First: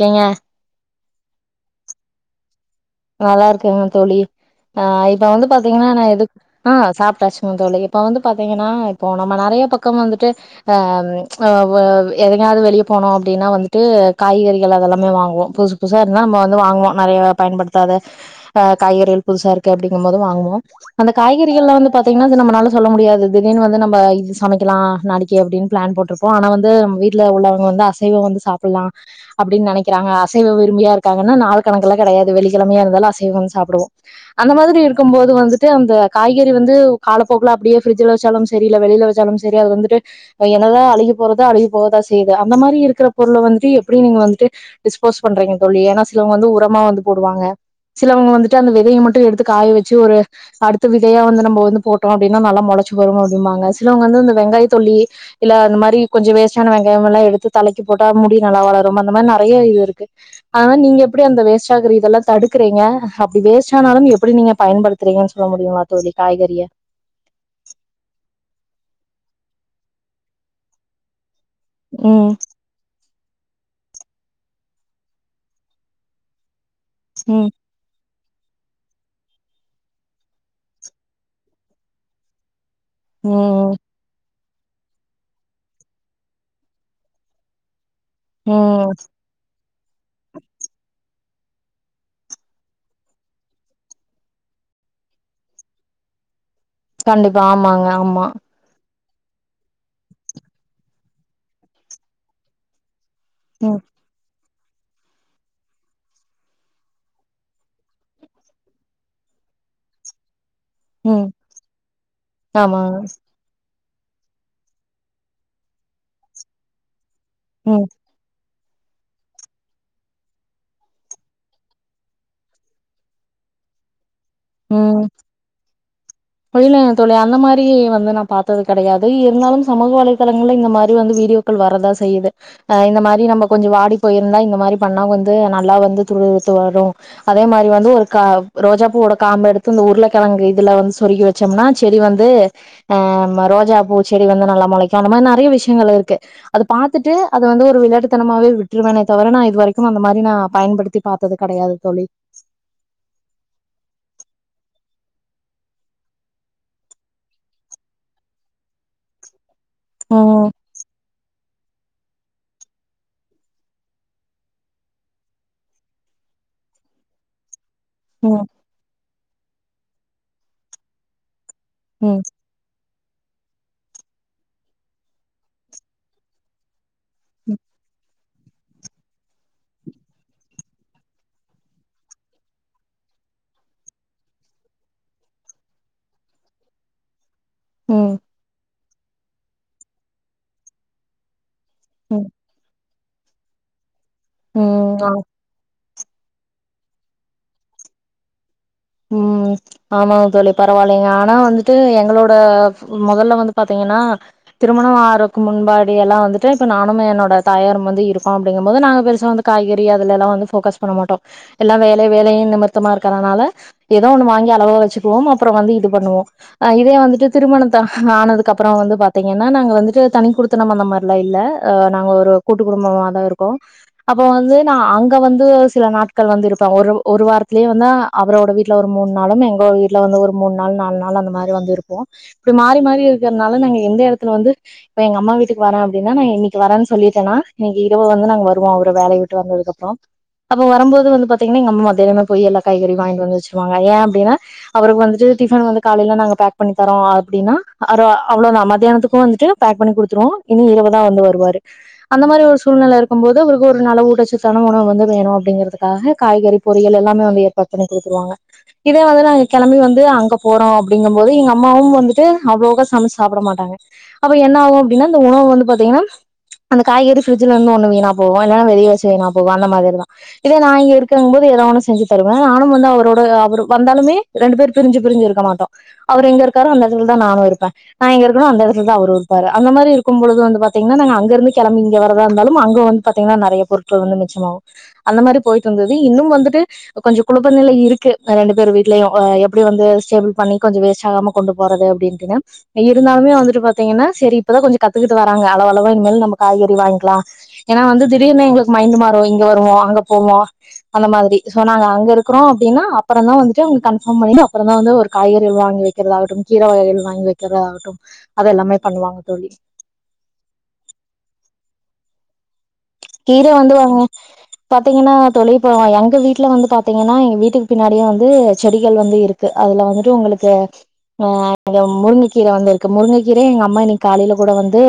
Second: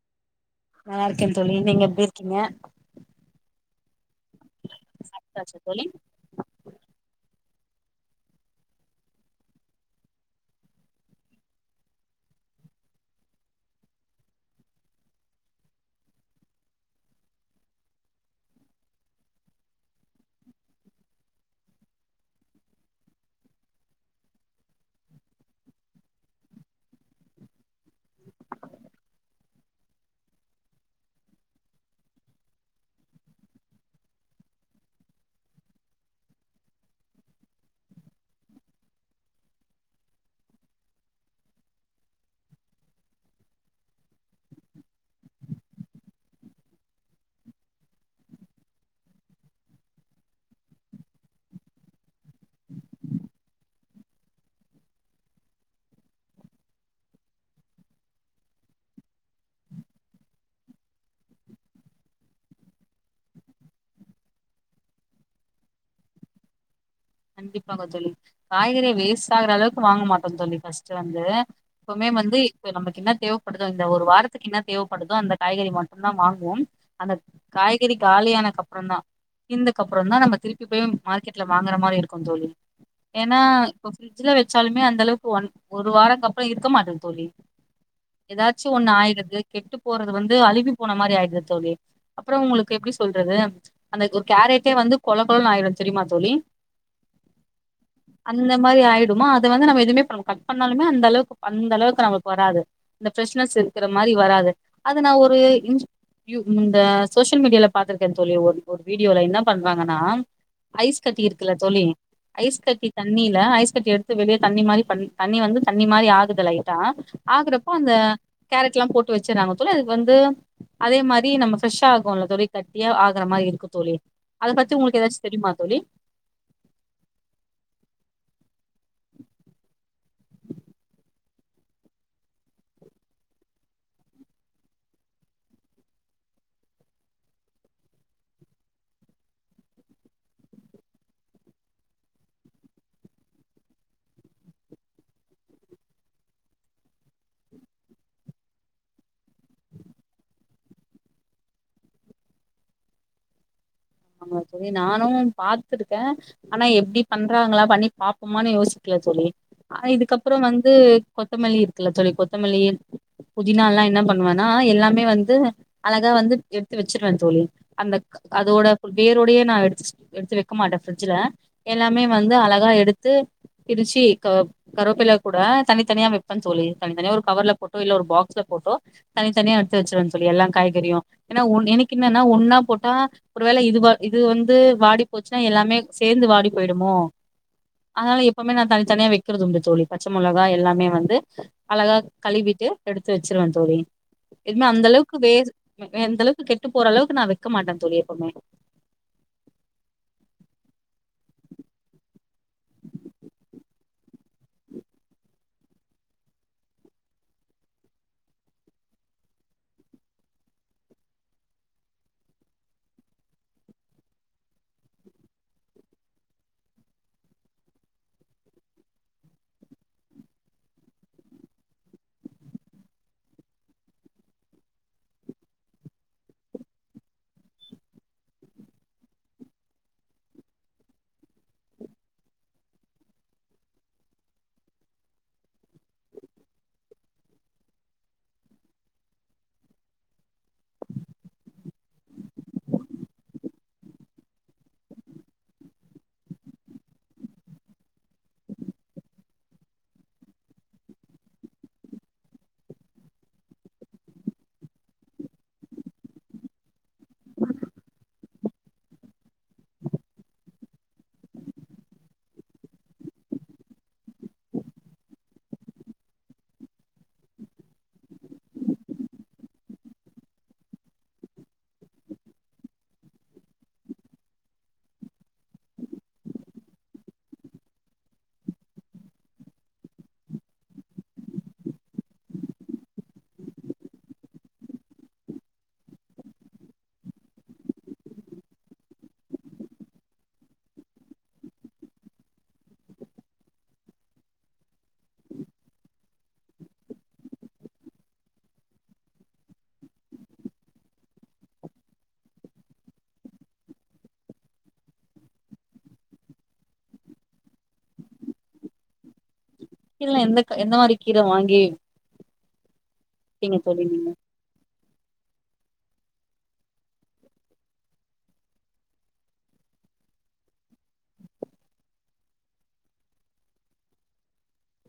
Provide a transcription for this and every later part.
கங்க நல்லா இருக்கே தோழி நீங்க எப்டி இருக்கீங்க நல்லா இருக்கங் தோழி ஆ இப்ப வந்து சாப்டாச்சா தோழி பாத்தீங்கன்னா நா எது ஆ சாப்ட்டாச்சுங்க தோழி இப்ப வந்து பாத்தீங்கன்னா இப்போ நம்ம நெறைய பக்கம் வந்துட்டு ஆ அ வ எதுனாது வெளியே போனோ அப்டினா வந்துட்டு காய்கறிகள் அதெல்லாமே வாங்குவோ புதுசு புதுசா இருந்தா நம்ம வந்து வாங்குவோ நெறைய பயன்படுத்தாத ஆ காய்கறிகள் புதுசா இருக்கு அப்டிங்கு போது வாங்குவோ அந்த காய்கறிகள்ல வந்து பாத்தீங்கன்னா அது நம்மளால சொல்ல முடியாது திடீர்னு வந்து நம்ம இது சமைக்கலா நாளைக்கி அப்டின் பிளான் போட்டுரு வோ ஆனா வந்து வீட்ல உள்ளவங்க வந்து அசைவம் வந்து சாப்புலா அப்டின் நெனைக்கிறாங்க அசைவ விரும்பியா இருக்காங்கனா நாளு கணக்குல்லா கெடையது வெள்ளிகெழமையா இருந்தாலு அசைவம் சாப்டுவோ அந்த மாதிரி இருக்கும்போது வந்துட்டு அந்த காய்கறி வந்து காலப்போக்குல அப்டியே ஃப்ரிட்ஜ்ல வச்சாலும் சரி இல்ல வெளில வச்சாலும் சரி அது வந்துட்டு என்னதா அழுகி போறதா அழுகி போவதா செய்யுது அந்த மாரி இருக்குற பொருள வந்துட்டு எப்டி நீங்க வந்துட்டு டிஸ்போஸ் பண்றீங்க தோழி ஏனா சிலவங்க வந்து உரமா வந்து போட் டுவாங்க சிலவங்க வந்துட்டு அந்த விதையை மட்டு எடுத்து காய வச்சு ஒரு அடுத்து விதையா வந்து நம்ம வந்து போட்டோ அப்டின்னா நல்லா மொளச்சு வரு அப்டிம்பாங்க சிலவங்க வந்து இந்த வெங்காயத்தொலி இல்ல அந்த மாரி கொஞ்சொ வேஸ்டான வெங்காயமலா எடுத்து தலைக்கி போட்டா முடி நல்லா வளரும் அந்த மாரி நெறைய இது இருக்கு அதா நீங்க எப்டி அந்த வேஸ்ட்டா ஆகுறீ தெல்லா தடுக்குறீங்க அப்டி வேஸ்ட் ஆனாலும் எப்டி நீங்க பயன்படுத்துறீங்கன் சொல்ல முடியுங்களா தோழி காய்கறிய கண்டிப்பாங்க தோழி காய்கறிய வேஸ்ட் ஆகுற அளவுக் வாங்க மாட்டோம் தோழி ஃபர்ஸ்ட் வந்து எப்போமே ம் வந்து ப்ப நமக்கு என்ன தேவப்படுதோ இந்த ஒரு வாரத்துக்கு என்ன தேவப்படுதோ அந்த காய்கறி மட்டுந்தா வாங்குவோம் அந்தக் ம் காய் கறி காலியானக்கப்பறந்தா தீந்தக்கப்பறந்தா நம்ம திருப்பி போய் மார்க்கெட்ல வாங்கற மாரி இருக் குந் தோழி ஏன்னா ம் இப்போ ஃபிரிட்ஜ்ல வச்சாலுமே அந்தளவுக் ஒன் ஒரு வாரக்கப்பறோ இருக்க மாட்டேது தோழி எதாச்சு ஒன்னு ம் ஆய்டுது கெட்டு போறது வந்து அழுவி போன மாரி ஆயிடுது தோழி அப்பறோ உங்களுக்கு எப்டி சொல்றது அந்த ஒரு கேரட்டே வந்து கொள கொளன் ஆயிரு தெரியுமா தோழி கண்டிப்பா ஆமாங்க ஆமா அந்த மாரி ஆயிடுமா அத வந்து நம்ம எதுவுமே பண்ண கட் பண்ணாலுமே அந்த அளவுக்கு அந்த அளவுக்கு நமக்கு வராது இந்த ஃபிரஷனஸ் ம் இருக்குற மாரி வராது அத நா ஒரு இன் யூ இந்த சோசியல் மீடியால பாத்துருக்கே தோழி ஒரு ஒரு வீடியோல என்ன பண்றாங்கன்னா ஐஸ் கட்டி ம் இருக்குல்ல தோழி ஐஸ் கட்டி ஆமாங்க தண்ணில ஐஸ் கட்டி எடுத்து வெளியே தண்ணி மாரி பண்ணி தண்ணி வந்து தண்ணி மாரி ஆகுது லைட்டா ஆகுறப்போ ம் அந்த கேரட்லா போட்டு வச்சறாங்க தோழி அது வந்து அதே மாரி நம்ம ஃப்ரெஷ்ஷா ஆகுல்ல தோழி கட்டியா ஆகுற மாரி இருக்கு தோழி அத பத்தி உங்ளுக் எதாச்சு தெரியுமா தோழி அதுல்ல தோழி அந்த மாரி வந்து நா பா த்தது கெடையாது இருந்தாலும் சமூக வலைதளங்கள்ல இந்த மாரி வந்து வீடியோக்கள் வரதா செய்யுது அ இந்த மாரி நம்ம கொஞ்சொ வாடி போயிருந்தா இந்த மாரி பண்ணா வந்து நல்லா வந்து துளுர் விட்டு வரு அதே மாரி வந்து ஒரு க ரோஜா பூவோட காம்ப எடுத்து இந்த உருளக்கெழங்கு இதுல வந்து சொருகி வச்சோம்னா செடி வந்து ஆ ம ரோஜா பூ செடி வந்து நல்லா மொளைக்கு அந்த மாரி நெறைய விஷயங்கள் இருக்கு அது பாத்துட்டு அத வந்து ஒரு விளையட்டுத்தனமாவே விட்டுருவேன தவர நா இது வரைக்கும் அந்த மாரி நா பயன்படுத்தி பாத்தது கெடையாது தோழி ஆமா தோழி நானும் பாத்துருக்கே ஆனா எப்டி பண்றாங்களா பண்ணி பாப்போமானு யோசிக்கல தோழி ஆனா இதுக்கப்பறோ ம் வந் து கொத்தமல்லி இருக்குல்ல தோழி கொத்தமல்லி புதினால்லா என்ன பண்ணுவன்னா எல்லாமே வந்து அழகா வந்து எடுத்து வச்சிருவேன் தோழி அந்த ம் அதோட வேரோடையே நா எடுத்து எடுத்து வைக்க மாட்டே பிரஃட்ஜ்ல எல்லாமே ம் வந்து அழகா எடுத் து பிரிச்சு க கருவேப்புல கூட தனித்தனியா வெப்ப தோழி தனி தனியா ஒரு கவர்ல போட்டோ இல்ல ஒரு பாக்ஸ்ல போட்டோ தனித்தனியா எடுத்து வச்சிருவேன் தோழி எல்லா காய்கறியு ஏனா ஒன் எனக்கு என்னனா ஒன்னா போட்டா ரு வேல இதுவா இது வந்து வாடி போச்சுன்னா எல்லாமே சேர்ந்து வாடி போயிடுமோ ம் அதனால எப் எப்போவுமே நா தனித்தனியா வைக்கறது உண்டு தோழி பச்ச முளகா எல்லாமே வந்து அழகா ம் கழுவிட்டு எடுத்து வச்சிருவ தோழி எதுவுமே அந்த ம் ஆ அளவுக்கு வே எந்தளவுக்கு கெட்டு போற அளவுக்கு நா வைக்க மாட்ட தோழி எப்பவுமே ம் ஆமா தோழி பரவாயில்லைங்க ஆனா வந்துட்டு எங்களோட முதல்ல வந்து பாத்தீங்கன்னா திருமண ஆரறதுக்கு முன்பாடி எல்லா வந்துட்டு இப்ப நானு என்னோட தாயாரு வந்து இருக்கோ அப்படிங்கும் போது நாங்க பெருசா வந்து காய்கறி அதுல எல்லா வந்து ஃபோக்கஸ் பண்ண மாட்டோ எல்லா வேல வேலைய நிமித்தமா இருக்கறனால ஏதோ ஒண்ணு வாங்கி அளவா வச்சக்குவோ அப்பற வந்து இது பண்ணுவோ ஹ் இதே வந்துட்டு திருமணத்த ஆனதுக்கு அப்பற வந்து பாத்தீங்கன்னா நாங்க வந்துட்டு தனி கொடுத்து த்தன அந்த மாதிர லா இல்ல அ நாங்க ஒரு கூட்டு குடும்பமாதா இருக்கோ அப்ப வந்து நா அங்க வந்து சில நாட்கள் வந்து இருப்ப ஒரு ஒரு வாரத்திலேயே வந்து அவரோட வீட்டு வீல ஒரு மூ நாளும் எங்க வீட்டுல வந்து ஒரு மூணு நாள் நாலு நாள் அந்த மாதிரி வந்து இருப்போ இப்டி மாறி மாறி இருக்கிறதுனால நாங்க எந்த இடத்துல வந்து இப்ப எங்க அம்மா வீட்டுக்கு வர அப்பின்னா நா இன்னிக்கு வரே சொல்லிட்டன்னா இன்னிக்கு இரவு வந்து நாங்க வருவோ அவரு வேலைய விட்டு வந்ததுக்கப்பற அப்போ வரும்போது வந்து பாத்தீங்கன்னா எங்க அம்மா மத்தியானமே போய் எல்லா காய்கறி வாங்கிட்டு வச்சருவாங்க எய அப்டின்னா அவருக்கு வந்துட்டு டிஃபன் வந்து காலையில நாங்க பேக் பண்ணி தரோம் அப்டின்னா அவுரு அவ்வளவுதா மத்தியானத்துக்கு வந்துட்டு பேக் பண்ணி குடுத்துருவோ இனி இரவு தா வந்து வருவாரு அந்த மாதிரி ஒரு சூழ்நிலை இருக்கும்ப போது அவருக்கு ஒரு நல்ல ஊட்டச்சத்தன உணவு வந்து வேணும் அப்டிங்கிறதுக்காக காய்கறி பொறியள்ல் எல்லாமே வந்து ஏற்பாடு பண்ணி கொடுத்துவாங்க இத வந்து நாங்க கிளம்பி வந்து அங்க போறோ அப்டிங்கும்போது எங்க அம்மாவும் வந்துட்டு அவ்வளோக சமைச்ச சாப்ட மாட்டாங்க அப்ப என்ன ஆகு அப்டின்னா இந்த உணவு வந்து பாத்தீங்கன்னா அந்த காய்கறி ஃப்ரிட்ஜ்ல இருந்து ஒன்னு வீணா போகு இல்ன்னா வெளில வச்சு வீணா போகு அந்த மாதிரிதா இதே நா இங்க இருக்கங்க போது ஏதோ ஒண்ணு செஞ்சு தருவ நானு வந்து அவரோட அவர் வந்தாலுமே ரெண்டு பேர் பிரிஞ்சு பிரிஞ்சு இருக்க மாட்டோ அவர் எங்க இருக்காரோ அந்த இடத்துல தா நானு இருப்ப நா எங்க இருக்கண்ணோ அந்த இடத்துலா தா அவரு இருப்பாரு அந்த மாதிரி இருக்கும்ப பொழுது வந்து பாத்தீங்கன்னா நாங்க அங்க இருந்து கிளம்பி இங்க வரதா இருந்தாலு அங்க வந்து பாத்தீங்கன்னா நெறைய பொருட்கள் வந்து மிச்சமாகு அந்த மாதிரி போயிட்டு இருந்தது இன்னு வந்துட்டு கொஞ்ச குழப்ப நிலை இருக்கு ரெண்டு பேர் வீடலய எப்டி வந்து ஸ்டேபிள் பண்ணி கொஞ்ச வேஸ்ட் ஆகாம கொண்டு போறது அப்டின்ட்டுதா இருந்தாலுமே வந்துட்டு பாத்தீங்கன்னா சரி இப்பதா கொஞ்ச கத்துக்கிட்டு வராங்க அளவு அளவா இனிமேல் நம்ம காய்கறி வாங்கிக்கலா ஏன்னா வந்து திடீர்னா எங்களுக்கு மைந்து மாறு இங்க வருவோ அங்க போவோ அந்த மாதிரி சோ நாங்க அங்க இருக்கிறோ அப்பற தா வந்துட்டு கன்பார்ம் பண்ணிட்டு அப்பறாதா வந்து ஒரு காய்கறிகள் வாங்கி வைறதா கட்டும் கீரை வகைகள் வாங்கி வை இருக்கிற ஆகட்டும் அது எல்லாமே பண்ணுவாங்க தோழி கீல்ல எந்த எந்த மாதிரி கீர வாங்கி கீர விப்பீங்க வந்து தோழி வாங்க நீங்க பாத்தீங்கன்னா தோழி இப்ப எங்க வீட்டுல வந்து பாத்தீங்கன்னா எங்க வீட்டுக்கு பின்னாடியே வந்து செடிகள் வந்து இருக்கு அதுல வந்துட்டு உங்களுக்கு ஆ முருங்கைக்கீர வந்து இருக்கு முருங்கைக்கீரயு எங்க அம்மா இன்னிக்கு காலையில கூட வந்து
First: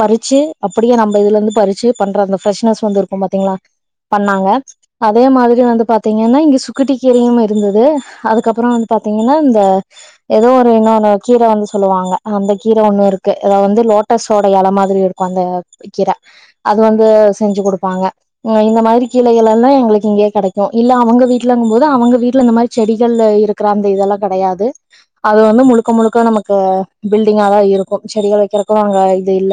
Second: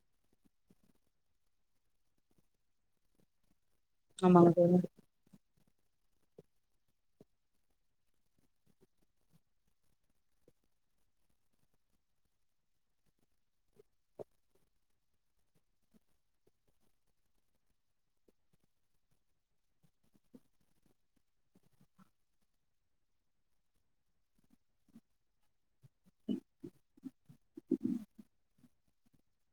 பறிச்சு அப்டியே நம்ம இதுல இருந்து பறிச்சு பண்ற அந்த ஃப்ரெஷ்னஸ் வந்து இருக்கும் பாத்தீங்களா பண்ணாங்க ஆமாங்க தோழி அதே மாதிரி வந்து பாத்தீங்கன்னா இங்க சுக்கட்ட கீரையு இருந்தது அதுக்கப்பற வந்து பார்த்தீங்கன்னா இந்த ஏதோ ஒரு இன்னொன்ன கீர வந்து சொல்லுவாங்க அந்த கீர ஒன்னு இருக்கு ஏ வந்து லோட்டஸோட இல மாதிரி இருக்கு உகாந்த கீர அது வந்து செஞ்சு கொடுப்பாங்க இந்த மாதிரி கீழகள் எல்லா எங்களுக்கு இங்கயே கிடைக்கும் இல்ல அவங்க வீட்டுல இருங்கும் போது அவங்க வீட்டுல இந்த மாதிரி செடிகள் இரு க்கிரந்த இதெல்லா கிடையாது அது வந்து முழுக்க முழுக்க நமக்கு பில்டிங்கா தா இருக்கும் செடிகள் வைக்கிறக்கும் அங்க இது இல்ல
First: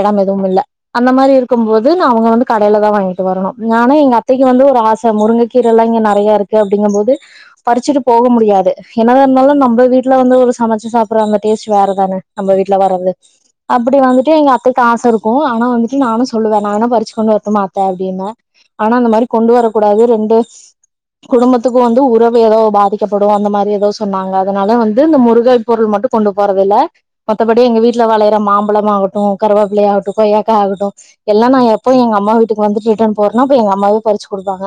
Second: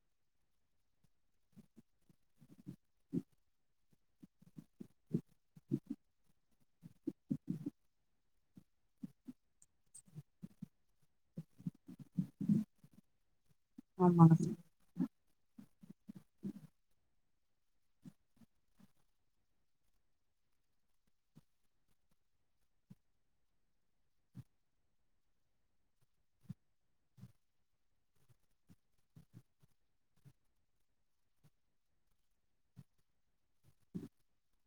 எடம் எதுவுமில்ல அந்த மாரி இரு இருக்கும் போது நான் அவங்க வந்து க்கும்போது அவங்க வந்து கடைலதா வாங்கிட்டு வரணு ஆனா எங்க அத்தைக்கு வந்து ஒரு ஆச முருங்கக்கீரெல்லா இங்க நறைய இருக்கு அப்டிங்கம்போது பறிச்சுட்டு போக முடியாது என்னதா இருந்தாலு நம்ம வீட்ல வந்து ஒரு சமைச்சு சாப்பிற அந்த டேஸ்ட் வேற தான நம்ப வீட்ல வர்றது அப்படி வந்துட்டு ஆமாங்க எங்க அத்தைக்கு ஆச இருக்கு ஆனா வந்துட்டு நானு சொல்லுவே நா வேணா பறிச்சு கொண்டு வர்ட்டுமா அத்த அப்டினு ஆனா அந்த மாரி கொண்டு வரக் கூடாது ரெண்டு குடும்பத்துக்க வந்து உறவு எதோ பாதிக்கப்படு அந்த மாரி எதோ சொன்னாங்க அதனால வந்து இந்த முருக பொருள் மட்டு கொண்டு போறதில்ல மத்தபடி எங்க வீட்ல வளையிற மாம்பழம் ஆகட்டு கருவேப்பிளயா ஆகட்டு கொய்யக்கா ஆகட்டு எல்லா நா எப்போ எங்க அம்மா வீட்டுக்கு வந்துட்டு ரிட்டன் போற்னோ அப்ப எங்க அம்மாவே பறிச்சு குடுப்பாங்க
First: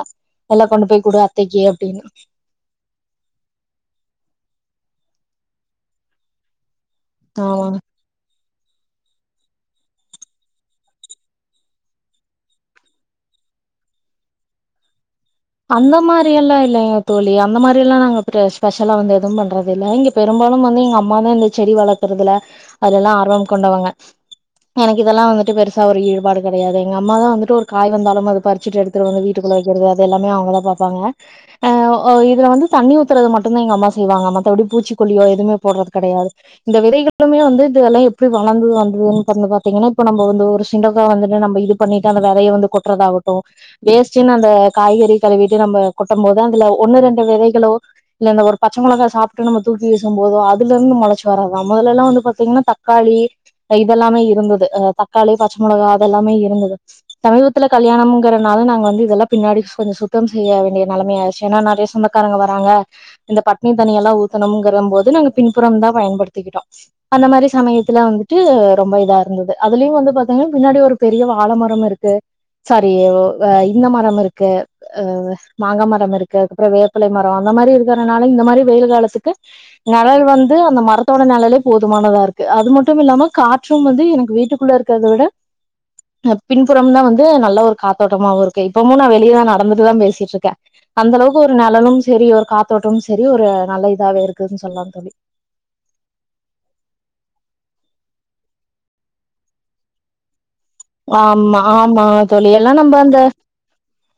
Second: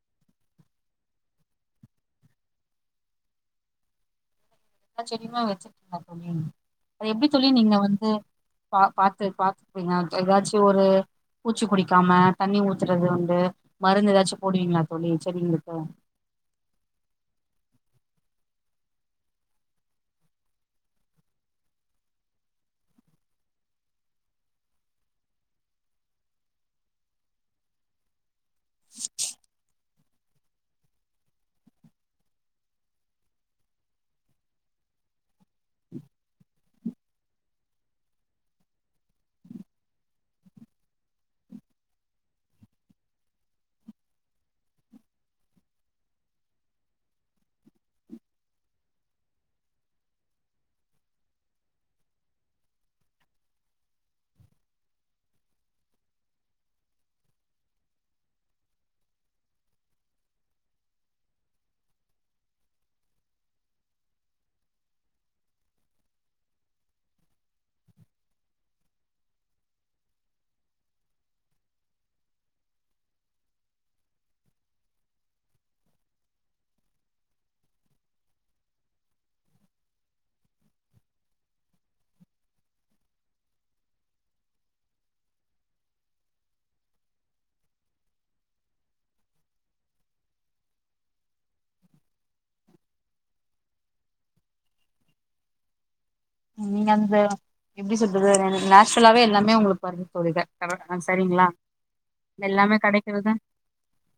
எல்லா கொண்டு போய் குடு அத்தைக்கி அப்டினு எல்லா செடியுமா வெச்சுருக்கிங்க தோழி அது எப்டி தோழி நீங்க ஆமாங்க வந்து பா பாத்து பாத்துப்பீங்க எதாச்சு ஒரு பூச்சி குடிக்காம தண்ணி ஊத்துறது வந்து மருந்து எதாச்சும் போடுவீங்ளா தோழி செடிங்ளுக் அந்த மா ரியெல்லா இல்லைங்க தோழி அந்த மாரி எல்லா நாங்க ப்ர ஸ்பெஷலா வந்து எதுவும் பண்றது இல்ல இங்க பெரும்பாலும் வந்து எங்க அம்மாதா இந் செடி வள்த்துறதுல அதுல்லா ஆர்வம் கொண்டவங்க எனக்கு இதெல்லா வந்துட்டு பெருசா ஒரு ஈடுபாடு கெடையாது எங்க அம்மாதா வந்துட்டு ஒரு காய் வந்தாலும் அது பறிச்சிட்டு எடு த்துட்டு வந்து வீட்டுக்குள்ள வெய்க்கிறது அது எல்லாமே அவுங்கதா பாப்பாங்க அ ஒ இதுல வந்து தண்ணி ஊத்துறது மட்டுந்தா எங்க அம்மா செய்வாங்க மத்தபடி பூச்சிக்கொல்லியோ எதுமே போட்றது கெடையாது இந்த விதைகளுமே வந்து இதெல்லா எப்டி வளந்து வந்ததுன் பா பாத்தீங்கன்னா இப்ப நம்ம வந்து ஒரு சுண்டகா வந்துட்டு நம்ம இது பண்ணிட்டு அந்த வெதைய வந்து கொட்றதா ஆகட்டு வேஸ்டுனு அந்த காய்கறி கழுவிட்டு நம்ம கொட்டும் போது அதுல ஒண்ணு ரெண்டு விதைகளோ இல்ல இந்த ஒரு பச்ச மொளகா சாப்ட்டு நம்ம தூக்கி வீசும் போதோ அதுலருந்து மொளச்சி வரத்தா மொதலெல்லா வந்து பாத்தீங்ன்னா தக்காளி அ இதெல்லாமே இருந்தது அ தக்காளி பச்சமொளகா அதெல்லாமே இருந்தது சமீபத்துல கல்யாணம்ங்கறனால நாங்க வந்து இதெல்லா பின்னாடி கொஞ்ச சுத்தம் செய்ய வேண்டிய நெலமை ஆய்ர்ச்சு ஏனா நெறய சொந்தக்காரங்க வராங்க இந்த பட்னி தண்ணியெல்லா ஊத்தணும்ங்கிறம்போது நாங்க பின்புறம்தா பயன்படுத்திக்கிட்டோ அந்த மாரி சமயத்துல வந்துட்டு ரொம்ப இதா இருந்தது அதுலியு வந்து பாத்தீங்ன்னா பின்னாடி ஒரு பெரிய வாழமரம் இருக்கு சாரி ஒ அ இந்த மரம்மிருக்கு அ மாங்க மரம் இருக்கு அதுக்கப்புற வேப்பலை மரோ அந்த மாரி இருக்கறனால இந்த மாரி வெயில் காலத்துக்கு நெழல் வந்து அந்த மரத்தோட நெழலே போதுமானதா இருக்கு அது மட்டுமில்லாம கா ற்றும் வந்து எனக்கு வீட்டுக்குள்ள இருக்கற்த விட அ பின்புறம் தா வந்து நல்ல ஒரு காத்தோட்டமாவு இருக்கு இப்பமும் நா வெளியேதா நடந்துட்டுதா பேசிட்ருக்க அந்தளவுக்கு ஒரு நெழலும் செரி ஒரு காத்தோட்டமு செரி ஒரு நல்ல இதாவே இருக்குதுன் சொல்லாம் தோழி நீங்க அந்த எப்டி சொல்றது ந த நேச்சுரலாவே எல்லாமே உங்களுக்கு [unintelligible] கரக்ட்தா சரிங்ளா ஆமா ஆமா தோழி எல்லா எல்லாமே நம்ம அந்த கடைக்கிறத்தா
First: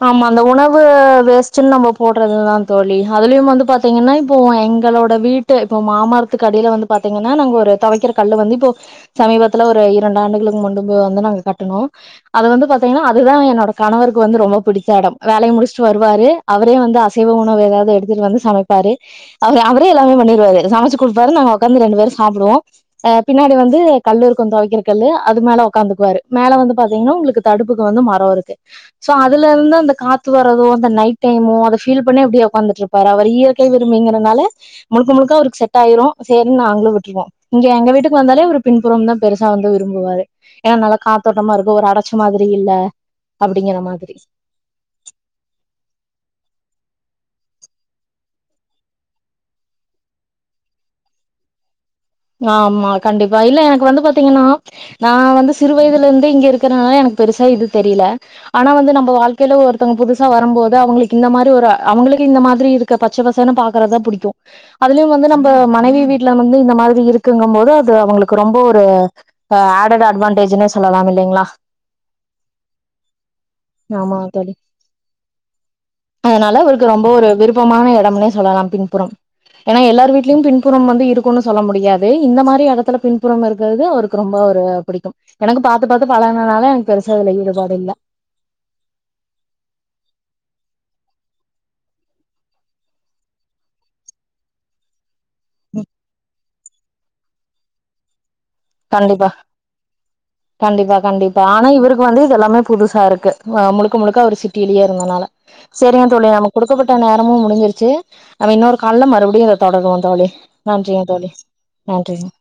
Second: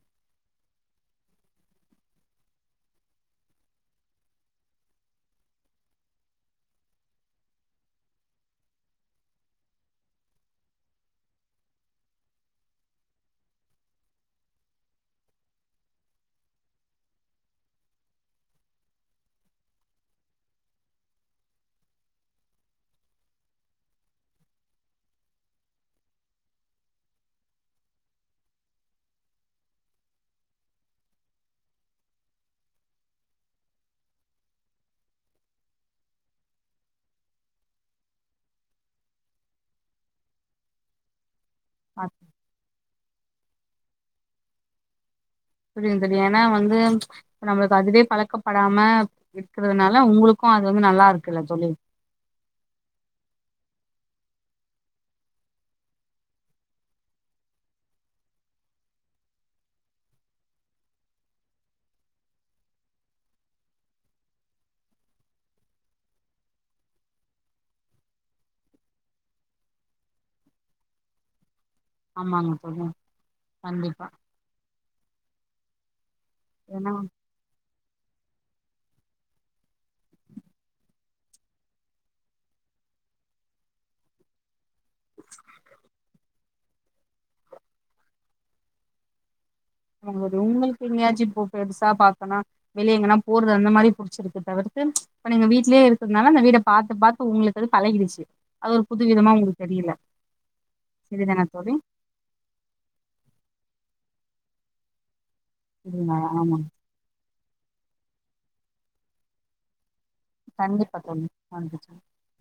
ஆமா அந்த உணவு வேஸ்டுன் நம்ம போட்றதுதா தோழி அதுலியும் வந்து பாத்தீங்கன்னா இப்போ எங்களோட வீட்டு இப்போ மாமாரத்துக்குடியில வந்து பாத்தீங்கன்னா நாங்க ஒரு தொவைக்கிற கல்லு வந்து இப்போ சமீபத்துல ஒரு இரண்டு ஆண்டுகளுக்கு முன்டுபு வந்து நாங்க கட்டுணோ அது வந்து பாத்தீங்கன்னா அதுதா என்னோட கணவருக்கு வந்து ரொம்ப புடிச்ச எடம் வேலைய முடிஷ்ட்டு வருவாரு அவரே வந்து அசைவ உணவு எதாவ்து எடுத்துட்டு வந்து சமைப்பாரு அவரு அவரே எல்லாமே பண்ணிடிவாரு சமச்சு குடுப்பாரு நாங்க உக்காந்து ரெண்டு பேரு சாப்புடுவோ ஆ பின்னடி வந்து கல் இருக்கு தொவைக்கிற கல்லு அது மேல உக்காந்துக்குவாரு மேல வந்து பாத்தீங்ன்னா உங்களுக்கு தடுப்புக்கு வந்து மரோ இருக்கு சோ அது அதுல இருந்து அந்த காத்து வரதோ அந்த நைட் டைமோ அத ஃபீல் பண்ணி அப்டியே உக்காந்துட்ருப்பாரு அவரு இயற்கைய விரும்பிங்கிறனால முழுக்க முழுக்க அவருக்கு செட் ஆயிரு சேரின்னு நாங்களு விட்ருவோ இங்க எங்க வீட்டுக்கு வந்தாலே அவரு பின்புறோம் தா பெருசா வந்து விரும்புவாரு ஏன் நல்ல காத்தோட்டமா இருக்கு ஒரு அடைச்ச மாதிரி இல்ல அப்டிங்கிற மாதிரி புரிந்தது ஏன்னா வந்து நம்மளுக்கு அதுவே பழக்கப்படாம இருக்குறதுனால உங்குளுக்கு அது வந்து நல்லா இருக்குல்ல தோழி ஆமா கண்டிப்பா இல்ல எனக்கு வந்து பாத்தீங்கன்னா நா வந்து சிறு வயதுலருந்தே இங்க இருக்குறனால எனக்கு பெருசா இது தெரியில ஆனா வந்து நம்ம வாழ்க்கையில ஒருத்தவுங்க புதுசா வரும்போது அவுங்களுக்கு இந்த மாரி ஒரு அவுங்களுக்கு இந்த மாதிரி இருக் ங்க பச்ச பசனு பக்கறதுதா புடிக்கு அதுலயு வந்து நம்ம மனைவி வீட்ல வந்து இந்த மாதிரி இப்டி இருக்குங்கம் போது அது அவுங்களுக்கு ரொம்ப ஒரு அ ஆட்டடு அட்வான்டேஜுனே சொல்லலாம் இல்லேங்ளா ஆமாங்க சொல்வோ கண்டிப்பா அத்தாடி அதுனால அவருக்கு ஏன்னா ரொம்ப ஒரு விருப் ப்பமான எடம்னே சொல்லலாம் பின்புறம் ஏனா எல்லார் வீட்லயும் பின்புறம் வந்து இருக்குனு சொல்ல முடி முடியாது இந்த மாரி எடத்துல பின்புறம் இருக்குறது அவருக்கு ரொம்ப ஒரு புடிக்கும் எனக்குப் பாத்து பாத்து பழகுனனால எனக்கு பெருசா இதுல ஈடுபாடு இல்ல அவளோடது உங்களுக்கு எங்கேயாச்சு இப்போ பெருசா பார்த்தோனா வெளிய எங்கன்னா போறது அந்த மாரி புடிச்சுருக்கு தவிர்த்து இப்ப நீங்க வீட்லயே இருக்குறதுனால அந்த வீட பாத்து பாத்து உங்களுக்கு அது பழகிடுச்சு அது ஒரு புது கண்டிப்பா விதமா உங்களுக்கு தெரியில சரிதானா தோழி இப்ப வந்து இது எல்லாமே புதுசா இருக்கு வா முழுக்க முழுக்க அவரு சிட்டியிலேயே இருந்தனால செரிங்க தோழி நமக்கு ஆமா குடுக்கப்பட்ட ட்ட நேரமு முடிஞ்சுருச்சு நம்ம இன்னோரு கால்ல மறுபடியு இத தொடருவோ தோழி நன்றிங்க தோழி நன்றிங்